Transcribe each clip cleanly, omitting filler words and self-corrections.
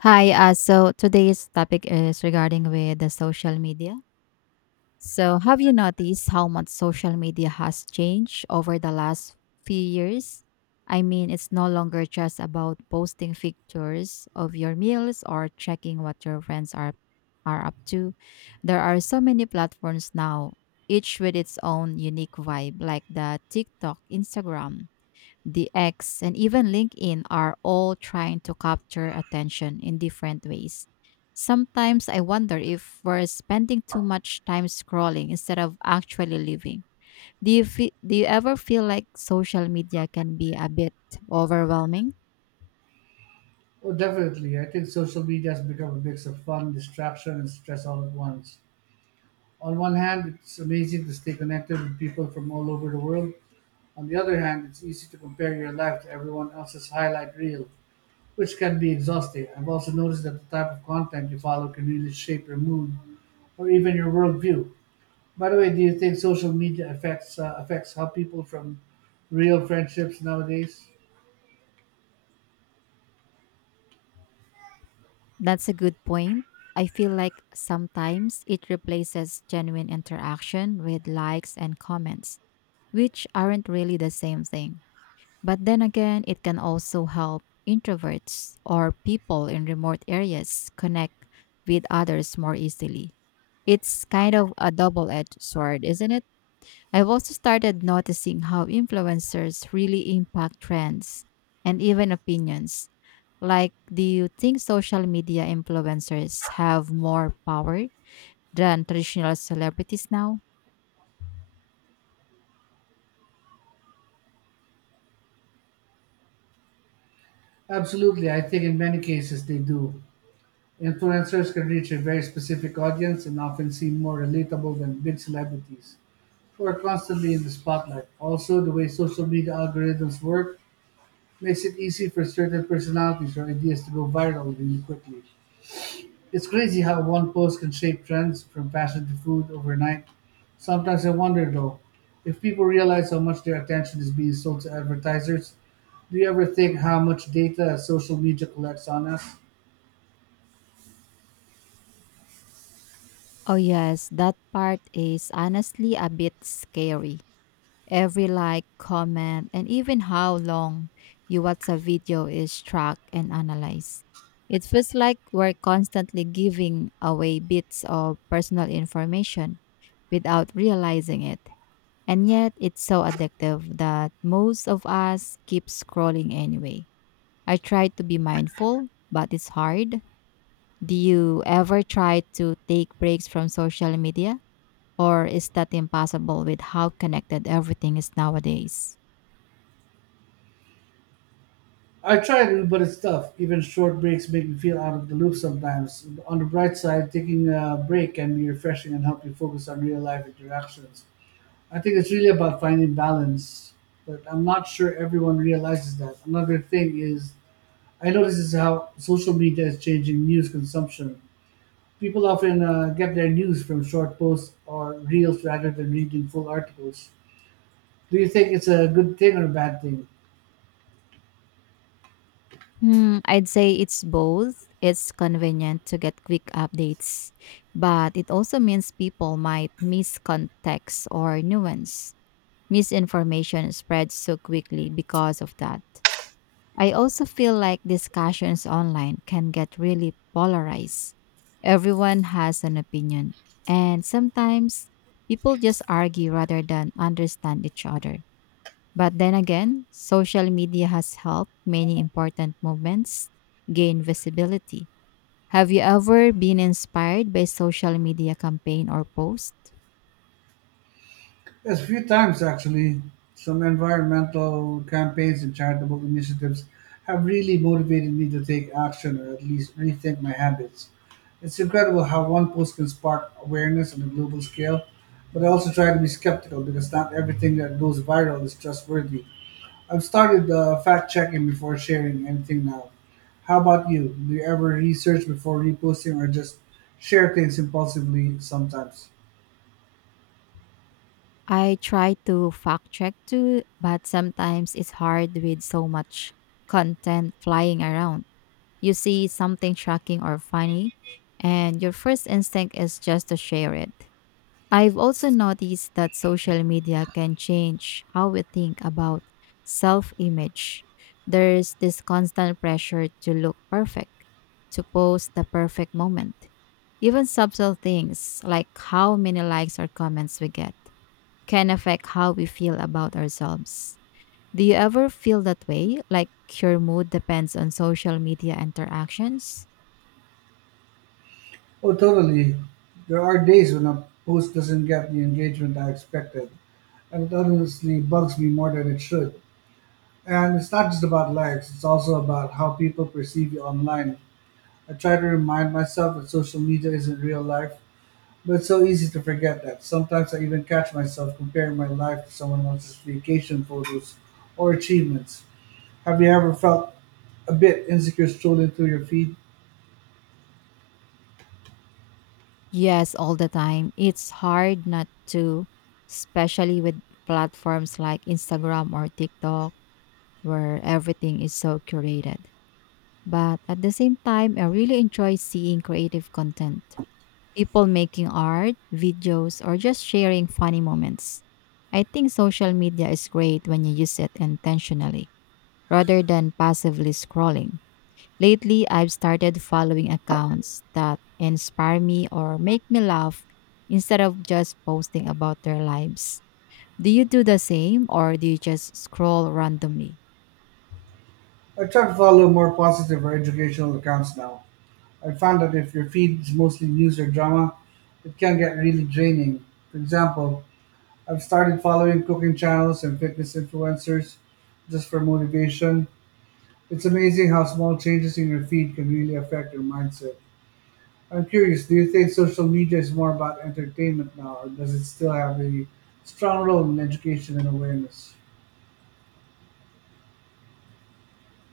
Hi, so today's topic is regarding with the social media. So, have you noticed how much social media has changed over the last few years? I mean, it's no longer just about posting pictures of your meals or checking what your friends are up to. There are so many platforms now, each with its own unique vibe, like the TikTok, Instagram, the X, and even LinkedIn are all trying to capture attention in different ways. Sometimes I wonder if we're spending too much time scrolling instead of actually living. Do you ever feel like social media can be a bit overwhelming? Oh, definitely. I think social media has become a mix of fun, distraction, and stress all at once. On one hand, it's amazing to stay connected with people from all over the world. On the other hand, it's easy to compare your life to everyone else's highlight reel, which can be exhausting. I've also noticed that the type of content you follow can really shape your mood or even your worldview. By the way, do you think social media affects affects how people from real friendships nowadays? That's a good point. I feel like sometimes it replaces genuine interaction with likes and comments, which aren't really the same thing. But then again, it can also help introverts or people in remote areas connect with others more easily. It's kind of a double edged sword, isn't it? I've also started noticing how influencers really impact trends and even opinions. Like, do you think social media influencers have more power than traditional celebrities now? Absolutely, I think in many cases they do. Influencers can reach a very specific audience and often seem more relatable than big celebrities who are constantly in the spotlight. Also, the way social media algorithms work makes it easy for certain personalities or ideas to go viral really quickly. It's crazy how one post can shape trends from fashion to food overnight. Sometimes I wonder though, if people realize how much their attention is being sold to advertisers, do you ever think how much data social media collects on us? Oh, yes, that part is honestly a bit scary. Every like, comment, and even how long you watch a video is tracked and analyzed. It feels like we're constantly giving away bits of personal information without realizing it. And yet, it's so addictive that most of us keep scrolling anyway. I try to be mindful, but it's hard. Do you ever try to take breaks from social media? Or is that impossible with how connected everything is nowadays? I try to, but it's tough. Even short breaks make me feel out of the loop sometimes. On the bright side, taking a break can be refreshing and help you focus on real life interactions. I think it's really about finding balance, but I'm not sure everyone realizes that. Another thing is, I notice is how social media is changing news consumption. People often get their news from short posts or reels rather than reading full articles. Do you think it's a good thing or a bad thing? Hmm, I'd say it's both. It's convenient to get quick updates, but it also means people might miss context or nuance. Misinformation spreads so quickly because of that. I also feel like discussions online can get really polarized. Everyone has an opinion, and sometimes people just argue rather than understand each other. But then again, social media has helped many important movements gain visibility. Have you ever been inspired by social media campaign or post? Yes, a few times actually. Some environmental campaigns and charitable initiatives have really motivated me to take action or at least rethink my habits. It's incredible how one post can spark awareness on a global scale, but I also try to be skeptical because not everything that goes viral is trustworthy. I've started fact checking before sharing anything now. How about you? Do you ever research before reposting or just share things impulsively sometimes? I try to fact check too, but sometimes it's hard with so much content flying around. You see something shocking or funny, and your first instinct is just to share it. I've also noticed that social media can change how we think about self image. There's this constant pressure to look perfect, to post the perfect moment. Even subtle things like how many likes or comments we get can affect how we feel about ourselves. Do you ever feel that way? Like your mood depends on social media interactions? Oh, totally. There are days when a post doesn't get the engagement I expected, and it honestly bugs me more than it should. And it's not just about likes, it's also about how people perceive you online. I try to remind myself that social media isn't real life, but it's so easy to forget that. Sometimes I even catch myself comparing my life to someone else's vacation photos or achievements. Have you ever felt a bit insecure strolling through your feed? Yes, all the time. It's hard not to, especially with platforms like Instagram or TikTok, where everything is so curated. But at the same time, I really enjoy seeing creative content, people making art, videos, or just sharing funny moments. I think social media is great when you use it intentionally rather than passively scrolling. Lately, I've started following accounts that inspire me or make me laugh instead of just posting about their lives. Do you do the same or do you just scroll randomly? I try to follow more positive or educational accounts now. I found that if your feed is mostly news or drama, it can get really draining. For example, I've started following cooking channels and fitness influencers just for motivation. It's amazing how small changes in your feed can really affect your mindset. I'm curious, do you think social media is more about entertainment now, or does it still have a strong role in education and awareness?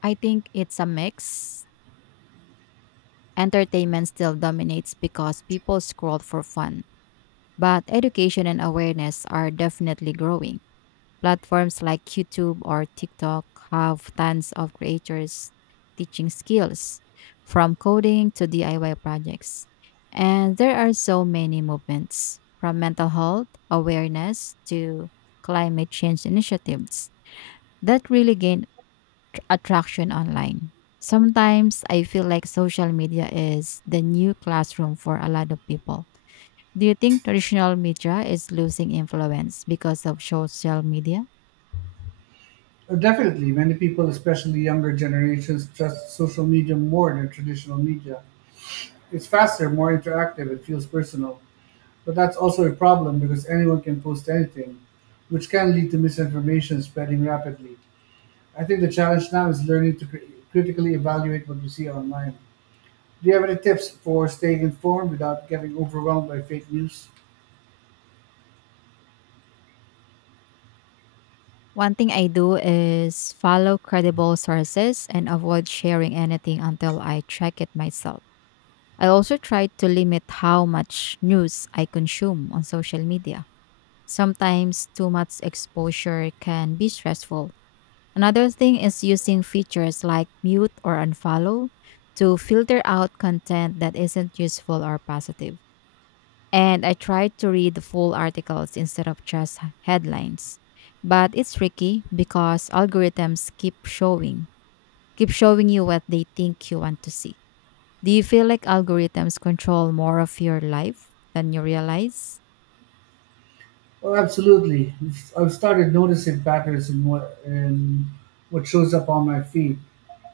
I think it's a mix. Entertainment still dominates because people scroll for fun, but education and awareness are definitely growing. Platforms like YouTube or TikTok have tons of creators teaching skills from coding to DIY projects. And there are so many movements from mental health awareness to climate change initiatives that really gain attraction online. Sometimes I feel like social media is the new classroom for a lot of people. Do you think traditional media is losing influence because of social media? Definitely, many people, especially younger generations, trust social media more than traditional media. It's faster, more interactive, it feels personal. But that's also a problem because anyone can post anything, which can lead to misinformation spreading rapidly. I think the challenge now is learning to critically evaluate what we see online. Do you have any tips for staying informed without getting overwhelmed by fake news? One thing I do is follow credible sources and avoid sharing anything until I check it myself. I also try to limit how much news I consume on social media. Sometimes too much exposure can be stressful. Another thing is using features like mute or unfollow to filter out content that isn't useful or positive, and I try to read the full articles instead of just headlines. But it's tricky because algorithms keep showing you what they think you want to see. Do you feel like algorithms control more of your life than you realize? Well, absolutely. I've started noticing patterns in what shows up on my feed.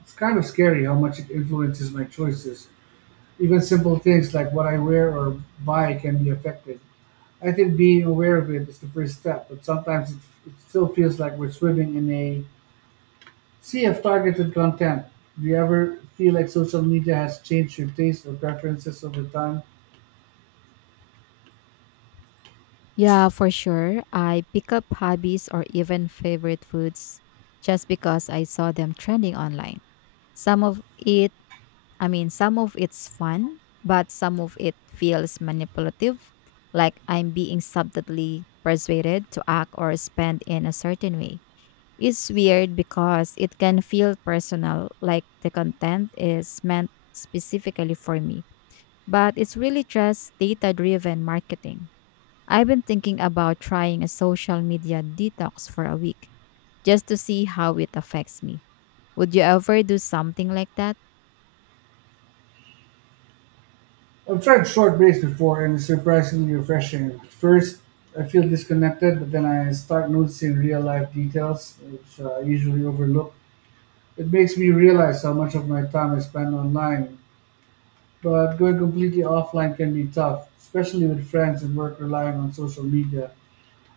It's kind of scary how much it influences my choices. Even simple things like what I wear or buy can be affected. I think being aware of it is the first step, but sometimes it still feels like we're swimming in a sea of targeted content. Do you ever feel like social media has changed your taste or preferences over time? Yeah, for sure. I pick up hobbies or even favorite foods just because I saw them trending online. Some of it some of it's fun, but some of it feels manipulative, like I'm being subtly persuaded to act or spend in a certain way. It's weird because it can feel personal, like the content is meant specifically for me, but it's really just data driven marketing. I've been thinking about trying a social media detox for a week just to see how it affects me. Would you ever do something like that? I've tried short breaks before and it's surprisingly refreshing. At first, I feel disconnected, but then I start noticing real life details, which I usually overlook. It makes me realize how much of my time I spend online, but going completely offline can be tough, especially with friends and work relying on social media.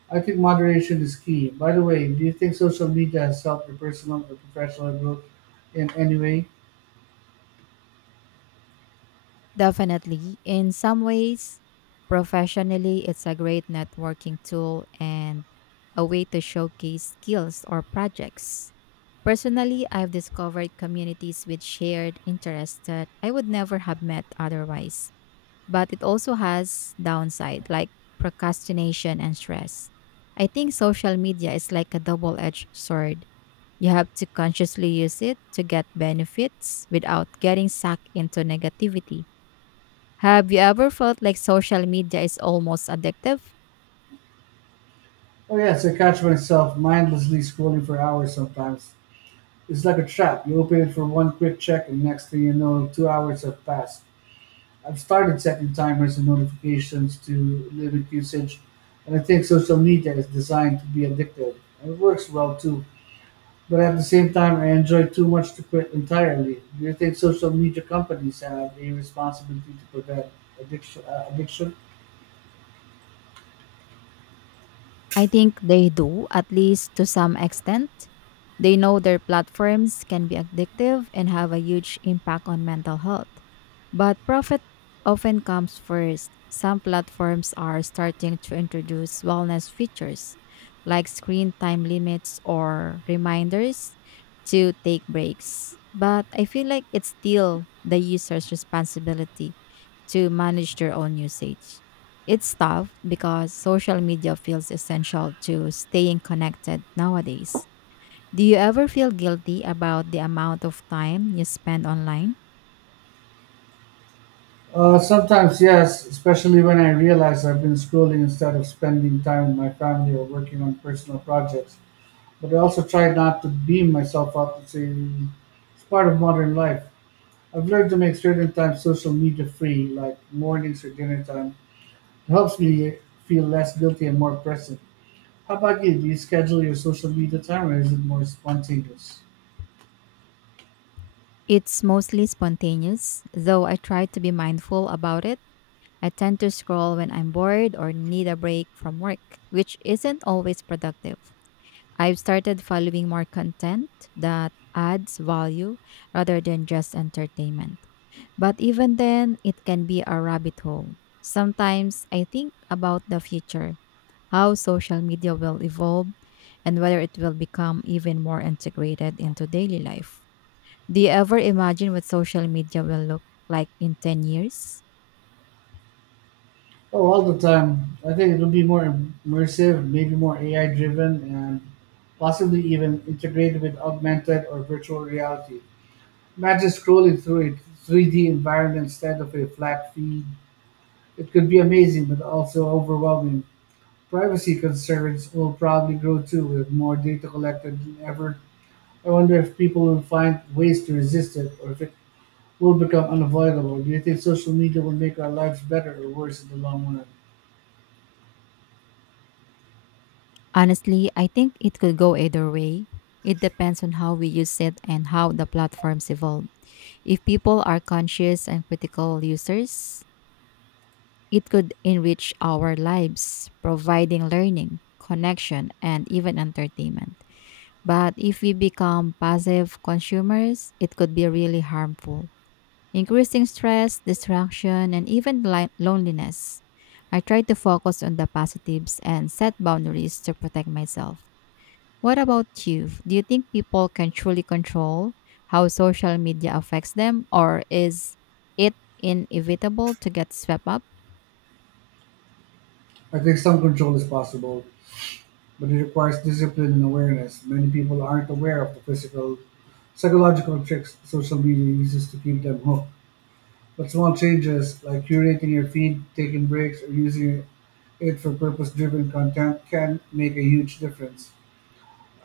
I think moderation is key. By the way, do you think social media has helped your personal or professional growth in any way? Definitely. In some ways, professionally, it's a great networking tool and a way to showcase skills or projects. Personally, I've discovered communities with shared interests that I would never have met otherwise. But it also has downside like procrastination and stress. I think social media is like a double-edged sword. You have to consciously use it to get benefits without getting sucked into negativity. Have you ever felt like social media is almost addictive? Oh yes, I catch myself mindlessly scrolling for hours sometimes. It's like a trap. You open it for one quick check and next thing you know, 2 hours have passed. I've started setting timers and notifications to limit usage and I think social media is designed to be addictive. And it works well too. But at the same time, I enjoy too much to quit entirely. Do you think social media companies have a responsibility to prevent addiction? I think they do, at least to some extent. They know their platforms can be addictive and have a huge impact on mental health. But profit often comes first. Some platforms are starting to introduce wellness features like screen time limits or reminders to take breaks. But I feel like it's still the user's responsibility to manage their own usage. It's tough because social media feels essential to staying connected nowadays. Do you ever feel guilty about the amount of time you spend online? Sometimes, yes, especially when I realize I've been scrolling instead of spending time with my family or working on personal projects. But I also try not to beam myself up. It's part of modern life. I've learned to make certain times social media free, like mornings or dinner time. It helps me feel less guilty and more present. How about you? Do you schedule your social media time or is it more spontaneous? It's mostly spontaneous, though I try to be mindful about it. I tend to scroll when I'm bored or need a break from work, which isn't always productive. I've started following more content that adds value rather than just entertainment. But even then, it can be a rabbit hole. Sometimes I think about the future, how social media will evolve, and whether it will become even more integrated into daily life. Do you ever imagine what social media will look like in 10 years? Oh, all the time. I think it'll be more immersive, maybe more AI driven, and possibly even integrated with augmented or virtual reality. Imagine scrolling through a 3D environment instead of a flat feed. It could be amazing, but also overwhelming. Privacy concerns will probably grow too with more data collected than ever. I wonder if people will find ways to resist it or if it will become unavoidable. Do you think social media will make our lives better or worse in the long run? Honestly, I think it could go either way. It depends on how we use it and how the platforms evolve. If people are conscious and critical users, it could enrich our lives, providing learning, connection, and even entertainment. But if we become passive consumers, it could be really harmful, increasing stress, distraction, and even loneliness. I try to focus on the positives and set boundaries to protect myself. What about you? Do you think people can truly control how social media affects them, or is it inevitable to get swept up? I think some control is possible, but it requires discipline and awareness. Many people aren't aware of the physical, psychological tricks social media uses to keep them hooked. But small changes like curating your feed, taking breaks, or using it for purpose driven content can make a huge difference.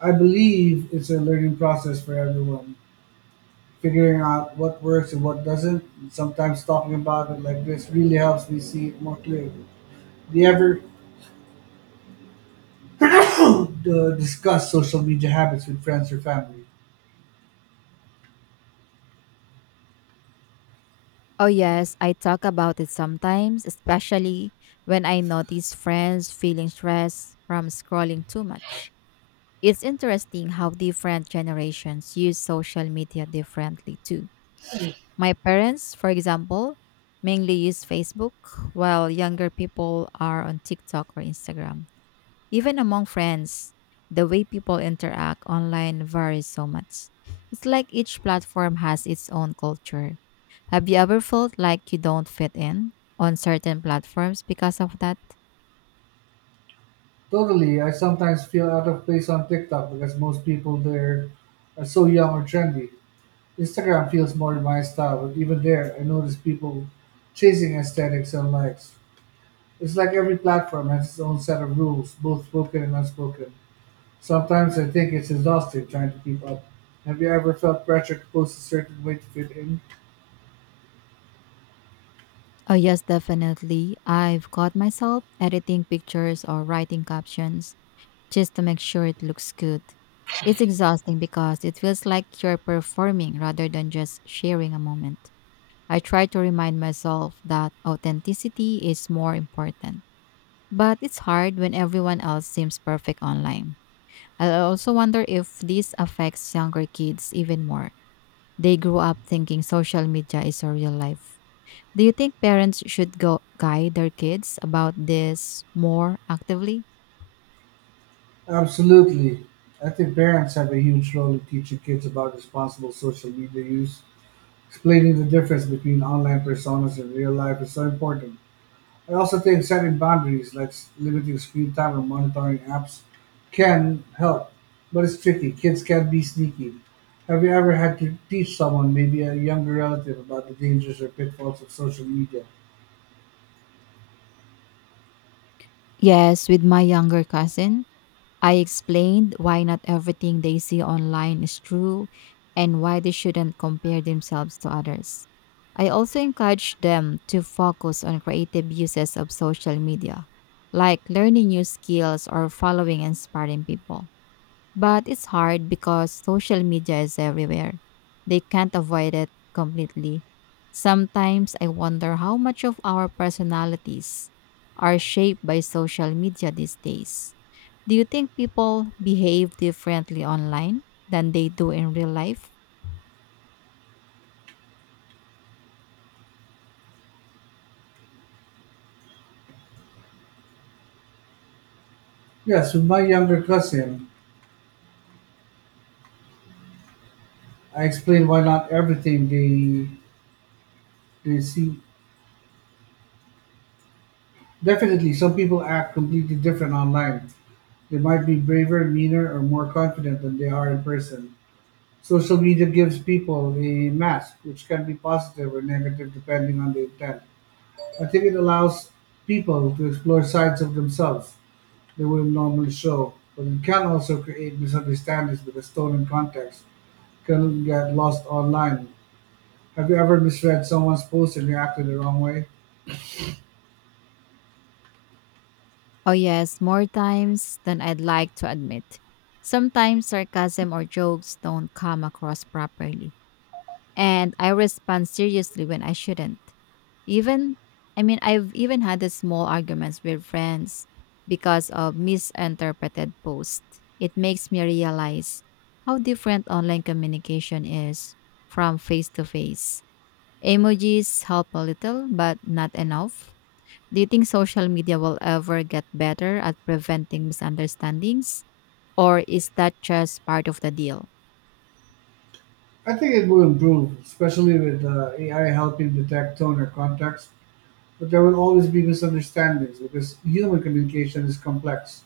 I believe it's a learning process for everyone, figuring out what works and what doesn't. Sometimes talking about it like this really helps me see it more clearly. Do you ever uh, discuss social media habits with friends or family? Oh, yes, I talk about it sometimes, especially when I notice friends feeling stressed from scrolling too much. It's interesting how different generations use social media differently, too. My parents, for example, mainly use Facebook, while younger people are on TikTok or Instagram. Even among friends, the way people interact online varies so much. It's like each platform has its own culture. Have you ever felt like you don't fit in on certain platforms because of that? Totally. I sometimes feel out of place on TikTok because most people there are so young or trendy. Instagram feels more my style, but even there, I notice people chasing aesthetics and likes. It's like every platform has its own set of rules, both spoken and unspoken. Sometimes I think it's exhausting trying to keep up. Have you ever felt pressure to post a certain way to fit in? Oh, yes, definitely. I've caught myself editing pictures or writing captions just to make sure it looks good. It's exhausting because it feels like you're performing rather than just sharing a moment. I try to remind myself that authenticity is more important. But it's hard when everyone else seems perfect online. I also wonder if this affects younger kids even more. They grow up thinking social media is a real life. Do you think parents should go guide their kids about this more actively? Absolutely. I think parents have a huge role in teaching kids about responsible social media use. Explaining the difference between online personas and real life is so important. I also think setting boundaries, like limiting screen time or monitoring apps, can help, but it's tricky. Kids can be sneaky. Have you ever had to teach someone, maybe a younger relative, about the dangers or pitfalls of social media? Yes, with my younger cousin, I explained why not everything they see online is true and why they shouldn't compare themselves to others. I also encouraged them to focus on creative uses of social media, like learning new skills or following inspiring people. But it's hard because social media is everywhere. They can't avoid it completely. Sometimes I wonder how much of our personalities are shaped by social media these days. Do you think people behave differently online than they do in real life? Yes, with my younger cousin, I explained why not everything they see. Definitely, some people act completely different online. They might be braver, meaner, or more confident than they are in person. Social media gives people a mask, which can be positive or negative depending on the intent. I think it allows people to explore sides of themselves they wouldn't normally show, but it can also create misunderstandings because stolen context can get lost online. Have you ever misread someone's post and reacted the wrong way? Oh, yes, more times than I'd like to admit. Sometimes sarcasm or jokes don't come across properly and I respond seriously when I shouldn't. Even, I've even had the small arguments with friends because of misinterpreted posts. It makes me realize how different online communication is from face to face. Emojis help a little, but not enough. Do you think social media will ever get better at preventing misunderstandings, or is that just part of the deal? I think it will improve, especially with AI helping detect tone or context. But there will always be misunderstandings because human communication is complex.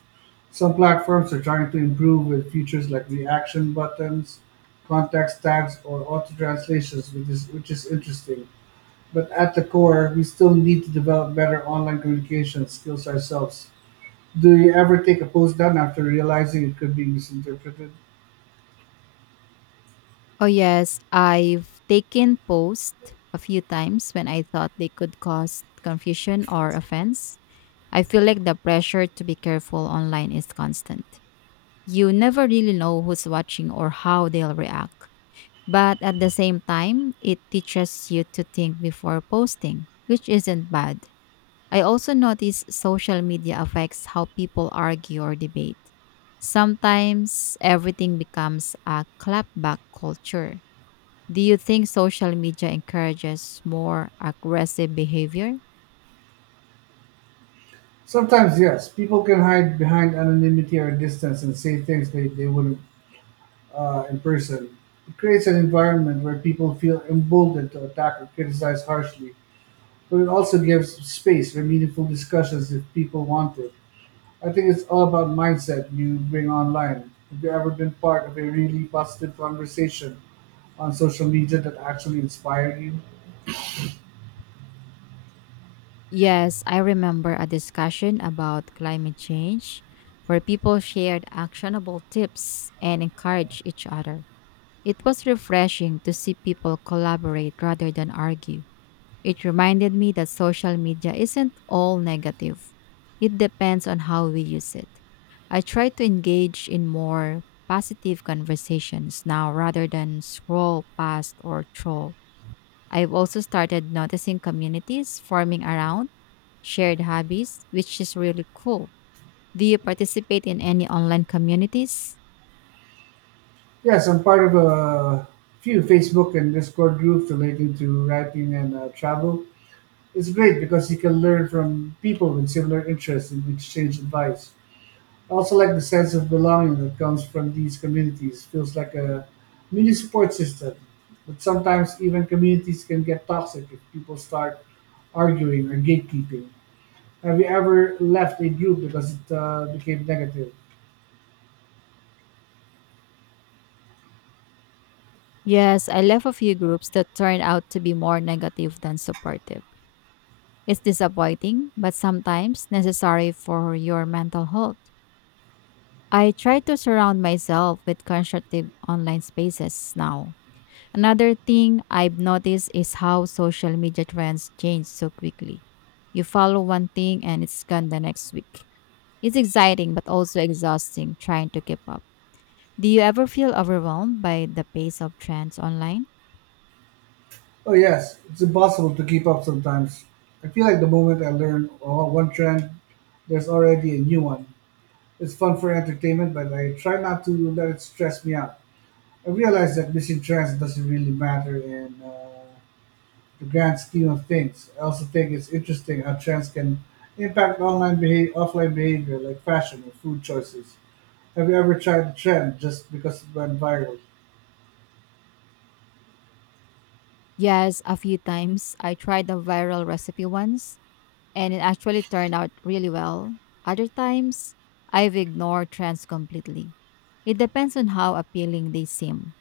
Some platforms are trying to improve with features like reaction buttons, context tags, or auto translations, which is interesting. But at the core, we still need to develop better online communication skills ourselves. Do you ever take a post down after realizing it could be misinterpreted? Oh yes, I've taken posts a few times when I thought they could cause confusion or offense. I feel like the pressure to be careful online is constant. You never really know who's watching or how they'll react. But at the same time, it teaches you to think before posting, which isn't bad. I also notice social media affects how people argue or debate. Sometimes everything becomes a clapback culture. Do you think social media encourages more aggressive behavior? Sometimes, yes, people can hide behind anonymity or distance and say things they wouldn't in person. It creates an environment where people feel emboldened to attack or criticize harshly, but it also gives space for meaningful discussions if people want it. I think it's all about mindset you bring online. Have you ever been part of a really positive conversation on social media that actually inspired you? Yes, I remember a discussion about climate change where people shared actionable tips and encouraged each other. It was refreshing to see people collaborate rather than argue. It reminded me that social media isn't all negative. It depends on how we use it. I try to engage in more positive conversations now rather than scroll past or troll. I've also started noticing communities forming around shared hobbies, which is really cool. Do you participate in any online communities? Yes, I'm part of a few Facebook and Discord groups relating to writing and travel. It's great because you can learn from people with similar interests and exchange advice. I also like the sense of belonging that comes from these communities. Feels like a mini support system. But sometimes even communities can get toxic if people start arguing or gatekeeping. Have you ever left a group because it became negative? Yes, I left a few groups that turned out to be more negative than supportive. It's disappointing, but sometimes necessary for your mental health. I try to surround myself with constructive online spaces now. Another thing I've noticed is how social media trends change so quickly. You follow one thing and it's gone the next week. It's exciting but also exhausting trying to keep up. Do you ever feel overwhelmed by the pace of trends online? Oh, yes, it's impossible to keep up sometimes. I feel like the moment I learn one trend, there's already a new one. It's fun for entertainment, but I try not to let it stress me out. I realize that missing trends doesn't really matter in the grand scheme of things. I also think it's interesting how trends can impact online behavior, offline behavior, like fashion or food choices. Have you ever tried a trend just because it went viral? Yes, a few times. I tried a viral recipe once and it actually turned out really well. Other times, I've ignored trends completely. It depends on how appealing they seem.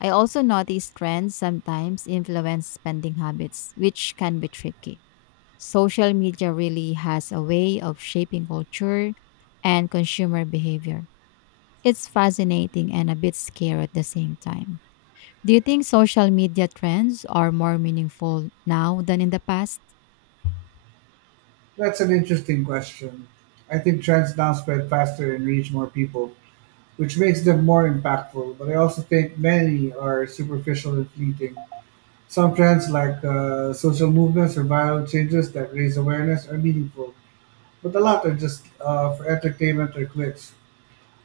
I also notice trends sometimes influence spending habits, which can be tricky. Social media really has a way of shaping culture and consumer behavior. It's fascinating and a bit scary at the same time. Do you think social media trends are more meaningful now than in the past? That's an interesting question. I think trends now spread faster and reach more people, which makes them more impactful. But I also think many are superficial and fleeting. Some trends, like social movements or viral changes that raise awareness, are meaningful, but a lot are just for entertainment or clicks.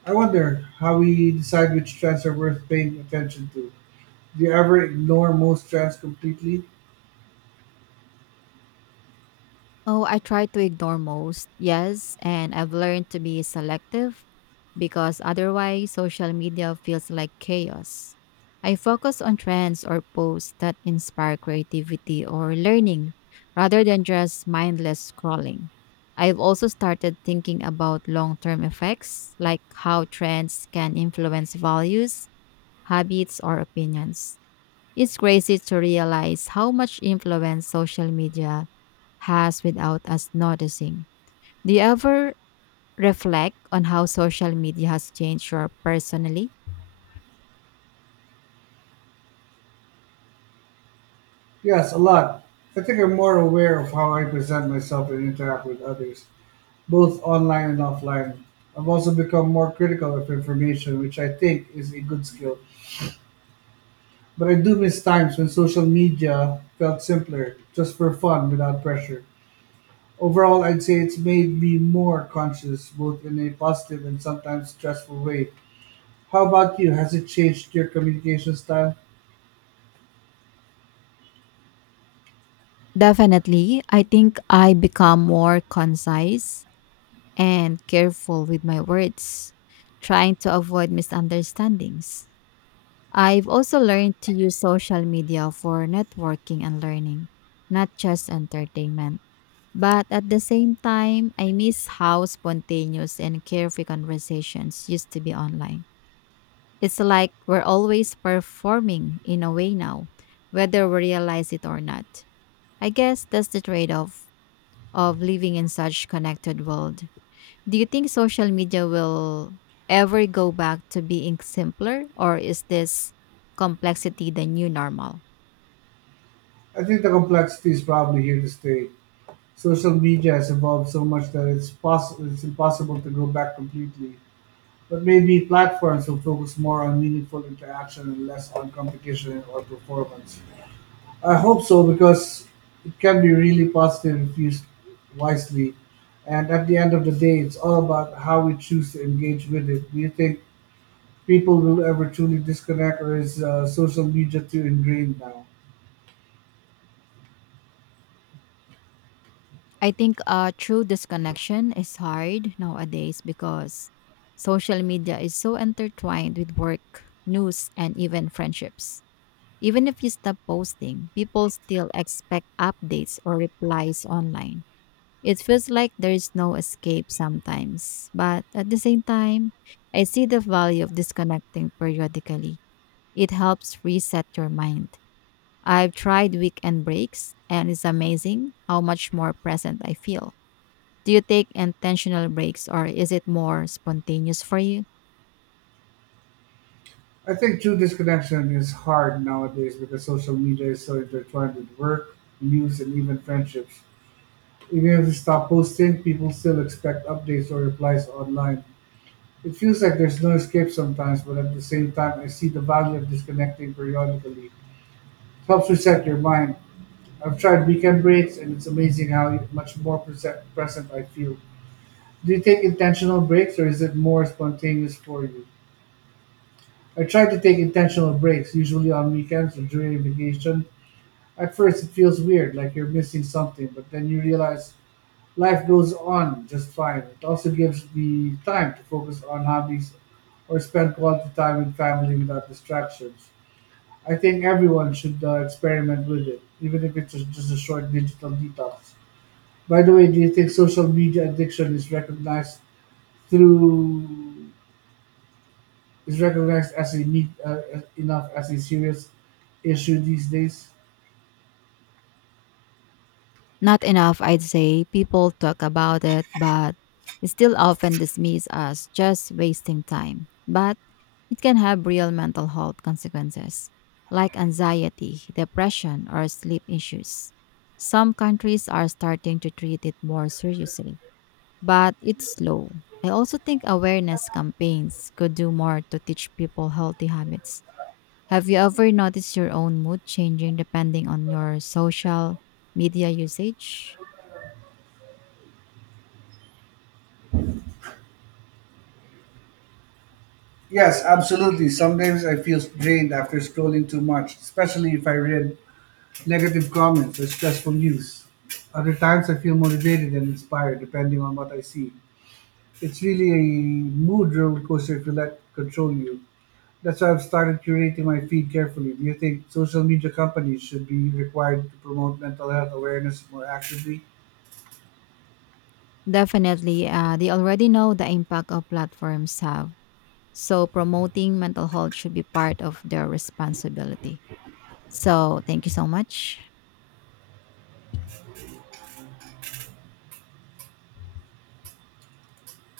I wonder how we decide which trends are worth paying attention to. Do you ever ignore most trends completely? Oh, I try to ignore most, yes, and I've learned to be selective because otherwise social media feels like chaos. I focus on trends or posts that inspire creativity or learning rather than just mindless scrolling. I've also started thinking about long term effects, like how trends can influence values, habits, or opinions. It's crazy to realize how much influence social media has without us noticing. Do you ever reflect on how social media has changed your personally? Yes, a lot. I think I'm more aware of how I present myself and interact with others, both online and offline. I've also become more critical of information, which I think is a good skill. But I do miss times when social media felt simpler, just for fun without pressure. Overall, I'd say it's made me more conscious, both in a positive and sometimes stressful way. How about you? Has it changed your communication style? Definitely. I think I become more concise and careful with my words, trying to avoid misunderstandings. I've also learned to use social media for networking and learning, not just entertainment. But at the same time, I miss how spontaneous and carefree conversations used to be online. It's like we're always performing in a way now, whether we realize it or not. I guess that's the trade off of living in such connected world. Do you think social media will ever go back to being simpler or is this complexity the new normal? I think the complexity is probably here to stay. Social media has evolved so much that it's possible it's impossible to go back completely. But maybe platforms will focus more on meaningful interaction and less on competition or performance. I hope so, because it can be really positive if used wisely. And at the end of the day, it's all about how we choose to engage with it. Do you think people will ever truly disconnect, or is social media too ingrained now? I think true disconnection is hard nowadays because social media is so intertwined with work, news and even friendships. Even if you stop posting, people still expect updates or replies online. It feels like there is no escape sometimes, but at the same time, I see the value of disconnecting periodically. It helps reset your mind. I've tried weekend breaks, and it's amazing how much more present I feel. Do you take intentional breaks or is it more spontaneous for you? I think true disconnection is hard nowadays because social media is so intertwined with work, news, and even friendships. Even if you stop posting, people still expect updates or replies online. It feels like there's no escape sometimes, but at the same time, I see the value of disconnecting periodically. It helps reset your mind. I've tried weekend breaks, and it's amazing how much more present I feel. Do you take intentional breaks, or is it more spontaneous for you? I try to take intentional breaks, usually on weekends or during vacation. At first, it feels weird, like you're missing something, but then you realize life goes on just fine. It also gives me time to focus on hobbies or spend quality time with family without distractions. I think everyone should experiment with it, even if it's just a short digital detox. By the way, do you think social media addiction is recognized through as a need enough as a serious issue these days? Not enough, I'd say. People talk about it, but it's still often dismissed as just wasting time. But it can have real mental health consequences, like anxiety, depression, or sleep issues. Some countries are starting to treat it more seriously, but it's slow. I also think awareness campaigns could do more to teach people healthy habits. Have you ever noticed your own mood changing depending on your social media usage? Yes, absolutely. Sometimes I feel drained after scrolling too much, especially if I read negative comments or stressful news. Other times I feel motivated and inspired depending on what I see. It's really a mood roller coaster if you let control you. That's why I've started curating my feed carefully. Do you think social media companies should be required to promote mental health awareness more actively? Definitely, they already know the impact of platforms have. So promoting mental health should be part of their responsibility. So thank you so much.